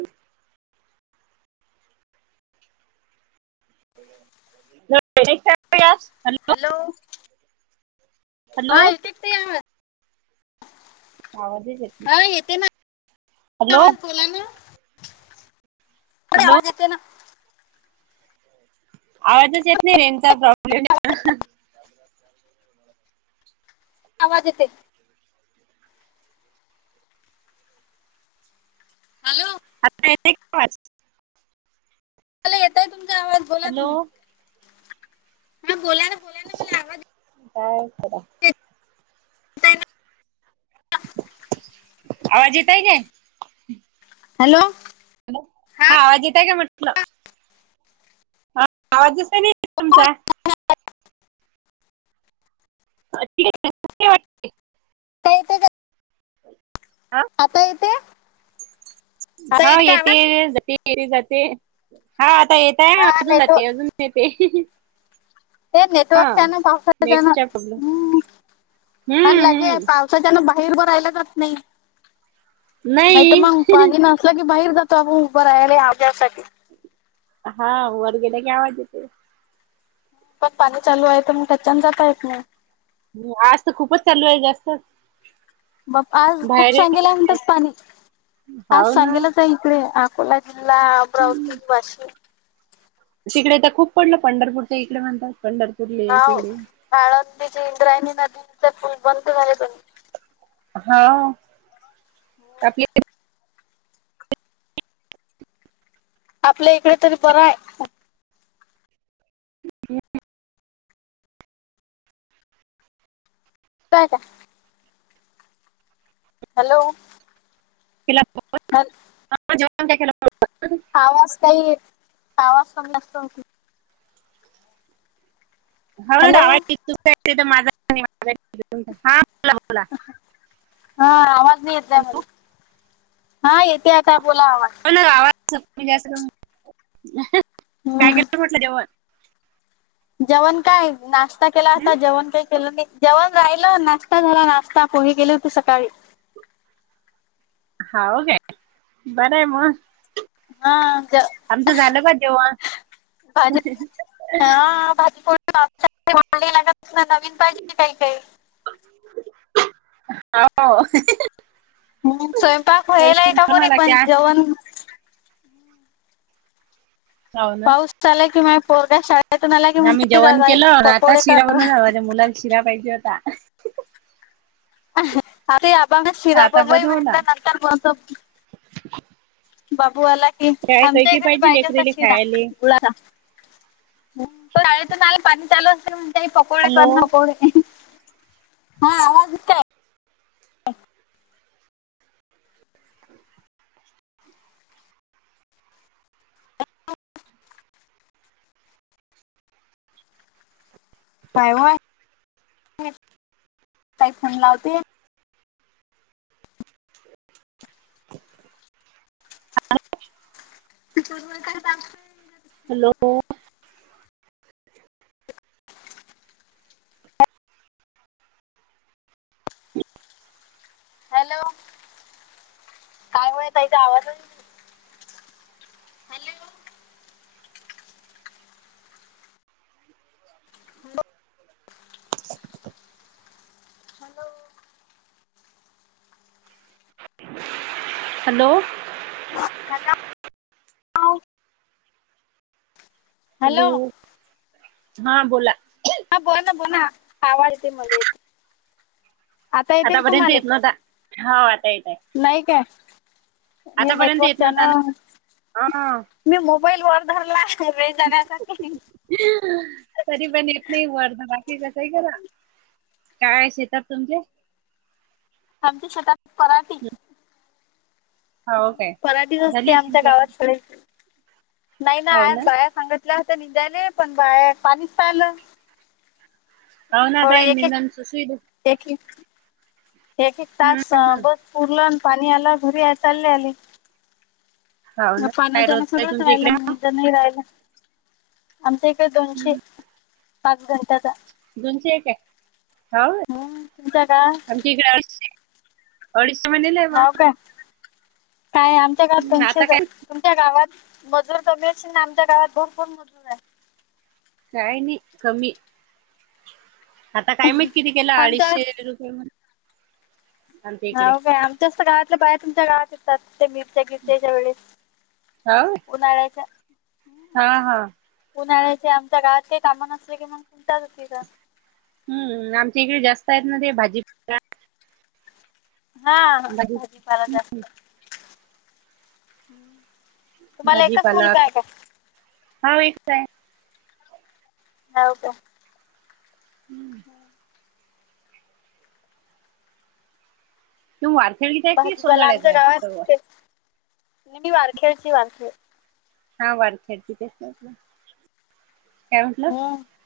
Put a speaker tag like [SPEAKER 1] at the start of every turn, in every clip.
[SPEAKER 1] [inaudible] [unintelligible]
[SPEAKER 2] Hello.
[SPEAKER 1] Hello
[SPEAKER 2] हा हिथ [unintelligible]
[SPEAKER 1] आवाजच ये
[SPEAKER 2] का येते ना, आवाज बोला ना,
[SPEAKER 1] हॅलो
[SPEAKER 2] आवाज येतो ना.
[SPEAKER 1] आवाजच येत नाही, रेनचा प्रॉब्लेम
[SPEAKER 2] आवाज येते. हॅलो.
[SPEAKER 1] आता येत का आवाज?
[SPEAKER 2] मला येतय तुमचा आवाज बोला
[SPEAKER 1] हॅलो
[SPEAKER 2] तुम्ही, हा बोला ना पुढे
[SPEAKER 1] काय करा
[SPEAKER 2] येत आहे ना
[SPEAKER 1] आवाज येतय काय?
[SPEAKER 2] हॅलो.
[SPEAKER 1] हा आवाज येतय काय म्हटलं? हा आवाजच नाही नाही
[SPEAKER 2] हो,
[SPEAKER 1] तुमचा [unintelligible] [unintelligible]
[SPEAKER 2] आता येते का
[SPEAKER 1] हा [unintelligible]
[SPEAKER 2] आता येतोय?
[SPEAKER 1] हा, येते
[SPEAKER 2] आवाज
[SPEAKER 1] जाते, येते जाते, हा आता येतय
[SPEAKER 2] हा
[SPEAKER 1] अजून जाते
[SPEAKER 2] नेटवर्क
[SPEAKER 1] अजून ते, ते
[SPEAKER 2] हे नेटवर्क काण पासा जण
[SPEAKER 1] नेटचा प्रॉब्लेम
[SPEAKER 2] हम् आणि
[SPEAKER 1] हम्म
[SPEAKER 2] लागे पा
[SPEAKER 1] हम्म
[SPEAKER 2] [unintelligible] ना बाहेर ब रायला जात नाही नाही तर मग पाणी न [unintelligible] अस की बाहेर जातो अ उभं राहिय आ्यासाठी [unintelligible]
[SPEAKER 1] हा वर गेल्या की, आवाज येत.
[SPEAKER 2] पण पाणी चालू आहे तर मग त्याच्न जाता येत नाही [unintelligible]
[SPEAKER 1] आज तर खूपच चालू आहे जास्त.
[SPEAKER 2] बा, आज खूप
[SPEAKER 1] बाहेर
[SPEAKER 2] सांगेला म्हणतात पाणी, आज
[SPEAKER 1] हाव ना
[SPEAKER 2] सांगेलच आहे इकडे अकोला ला ब्रऊसिंग वाशी [unintelligible]
[SPEAKER 1] तिकडे तर खूप पडलं पंढरपूरच्या इकडे म्हणतात. पंढर
[SPEAKER 2] हा आळंदीचे इंद्रायणी नदीचे पुल बंद झाले ते
[SPEAKER 1] हा, आपली
[SPEAKER 2] आपल्या इकडे तरी बरं हाय. काय का आहे [unintelligible] हॅलो.
[SPEAKER 1] केला फोर [unintelligible]
[SPEAKER 2] तर [unintelligible]
[SPEAKER 1] जोेल [unintelligible]
[SPEAKER 2] आवाज काही आवाज पण जास्त होती [unintelligible]
[SPEAKER 1] हो रा
[SPEAKER 2] हॅलो
[SPEAKER 1] वाट तु तर माझा [unintelligible]
[SPEAKER 2] हा आवाजने येते
[SPEAKER 1] हॅलो
[SPEAKER 2] मला [unintelligible] हा येते आता, बोला
[SPEAKER 1] गावा म्हणज काय
[SPEAKER 2] हम्म
[SPEAKER 1] केलं म्हटलं जवण [unintelligible]
[SPEAKER 2] जेवण काय, नाश्ता केला
[SPEAKER 1] हं?
[SPEAKER 2] होता. जेवण काय केलं नाही. जेवण राहिलं, नाश्ता झाला नाश्ता पोहे केले होते सकाळी.
[SPEAKER 1] हो काय, बरय म
[SPEAKER 2] हा ज
[SPEAKER 1] आमचं झालं बा जेवण.
[SPEAKER 2] भाजी हा भाजीली लागत नवीन पाहिजे [unintelligible]
[SPEAKER 1] हा [unintelligible]
[SPEAKER 2] स्वयंपाक व्हायला आहे का
[SPEAKER 1] बनवा
[SPEAKER 2] बरी
[SPEAKER 1] लागते
[SPEAKER 2] पण
[SPEAKER 1] आ.
[SPEAKER 2] जेवण
[SPEAKER 1] होव ना
[SPEAKER 2] चला की म पोरग
[SPEAKER 1] आम्ही जेवण केलं ना आता शिरा
[SPEAKER 2] करा.
[SPEAKER 1] बनून माझ्या मुलाला शिरा पाहिजे होता
[SPEAKER 2] आता शिरा
[SPEAKER 1] आता
[SPEAKER 2] बन
[SPEAKER 1] बनवला
[SPEAKER 2] म्हटल्या नंतर बतो बाबू आला कि
[SPEAKER 1] काय
[SPEAKER 2] आमच्याही
[SPEAKER 1] कैकी
[SPEAKER 2] घरी
[SPEAKER 1] पाहिजे
[SPEAKER 2] पाहिज
[SPEAKER 1] लेकरेले
[SPEAKER 2] तशी ना
[SPEAKER 1] खायले
[SPEAKER 2] गुळाला शाळेत नाही पाणी चालू असते म काही पकवडे
[SPEAKER 1] हॅलो
[SPEAKER 2] कर पकवडे हा आज काय काय होय काही फन लावते काय
[SPEAKER 1] हॅलो
[SPEAKER 2] हॅलो काय होय त इचा आवाज आहे हॅलो
[SPEAKER 1] हॅलो
[SPEAKER 2] हॅलो
[SPEAKER 1] हॅलो हा बोला
[SPEAKER 2] हा बो ना बो ना आवाड येते म येते आता येते का
[SPEAKER 1] आतापर्यंत
[SPEAKER 2] तुम्हाला
[SPEAKER 1] येत नव्हता हो आता येत आहे
[SPEAKER 2] नाही काय हे
[SPEAKER 1] आतापर्यंत
[SPEAKER 2] नेटवर्क
[SPEAKER 1] येत नव्हता
[SPEAKER 2] चॅनल
[SPEAKER 1] ना हा
[SPEAKER 2] मी मोबाईल वर धरला रेज जाण्यासाठी
[SPEAKER 1] तरी पण येत नाही वर धरा की कसं ही करा काय शेतात तुमचे
[SPEAKER 2] आमच्या शेतात पराठी
[SPEAKER 1] हो काय
[SPEAKER 2] पराठीच असते
[SPEAKER 1] झाली
[SPEAKER 2] आमच्या
[SPEAKER 1] सिंचन?
[SPEAKER 2] गावातकडे नाही ना आ बाया सांगात तं निदायले पण बाय पाणीच पालं
[SPEAKER 1] होन आतायईन
[SPEAKER 2] एक एक
[SPEAKER 1] निनन सुसु
[SPEAKER 2] एक एक एक एक तास
[SPEAKER 1] हो
[SPEAKER 2] बस पूर्ण पाणी आला घरी आहे चालले आली
[SPEAKER 1] ना
[SPEAKER 2] पाण
[SPEAKER 1] काय रोज
[SPEAKER 2] त्याना
[SPEAKER 1] आहे
[SPEAKER 2] रच
[SPEAKER 1] तुमच्या
[SPEAKER 2] राहिलं
[SPEAKER 1] इकडे
[SPEAKER 2] म तर नाही राहिलं आमच्या इकडे दोनशे पाच घंटाचा
[SPEAKER 1] दोनशे एक आहे
[SPEAKER 2] हम् तुमच्या का
[SPEAKER 1] तिकडे अडीचशे महिनेलावा
[SPEAKER 2] हाव काय? काय आमच्या काळात
[SPEAKER 1] आता
[SPEAKER 2] दनशेज
[SPEAKER 1] काय
[SPEAKER 2] आहे तुमच्या गावात मजूर तर मिळच ना आमच्या गावात भरपण मजूर आहे
[SPEAKER 1] काय नाही कमी आता काय माहीत किती केलं
[SPEAKER 2] आमच्या
[SPEAKER 1] अडीचशे रुपये म्ह
[SPEAKER 2] ह का आमच्यास्त गावातलं पाय तुमच्या गाात ते मिरच्या घिरच्याच्या वेळेस
[SPEAKER 1] हो
[SPEAKER 2] उन्हाळ्याच्या
[SPEAKER 1] हा हा
[SPEAKER 2] उन्हाळ्याचे आमच्या गावात काही कामं नसले की मग कोणताच हो तिथं
[SPEAKER 1] हम्म आमच्या इकडे जास्त आहेत ना ते भाजी
[SPEAKER 2] हा भाजी फला जास्त्
[SPEAKER 1] भाजीपालाक हा वे आहे
[SPEAKER 2] हो का
[SPEAKER 1] तुम्ही वारखेडगीच आहे की
[SPEAKER 2] भाजीपाला
[SPEAKER 1] सोंदड्याचा
[SPEAKER 2] आमच्या
[SPEAKER 1] आहे
[SPEAKER 2] गाव
[SPEAKER 1] सर्व
[SPEAKER 2] मी वारखेडची वारखेड
[SPEAKER 1] हा वारख्याडची तेचलं काय म्हटलं
[SPEAKER 2] हम्म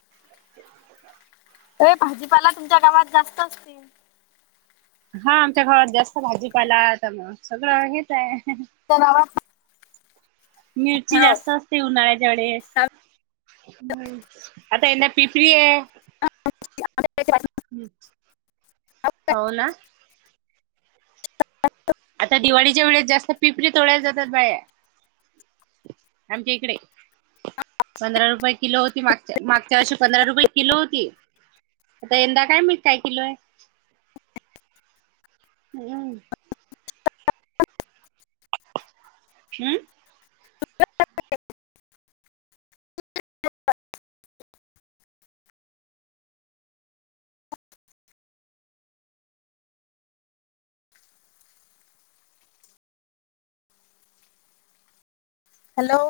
[SPEAKER 2] अ भाजीपाला तुमच्या गावात जास्त असतील
[SPEAKER 1] हा आमच्या घावात जास्त
[SPEAKER 2] आमच्या
[SPEAKER 1] भाजीपालात सगळं हेच आहे
[SPEAKER 2] तर नावा
[SPEAKER 1] मिरची जास्त उन्हाळ्याच्या वेळेस आता यांना पिपरी आहे हो ना
[SPEAKER 2] ह
[SPEAKER 1] आता दिवाळीच्या वेळेस जास्त पिपरी तोडायला जातात बाया्या आमच्या इकडे पंधरा रुपये किलो होती मागच्या मागच्या वर्षी पंधरा रुपये किलो होती आता यंदा काय मीठ काय किलोय हम् क
[SPEAKER 2] हॅलो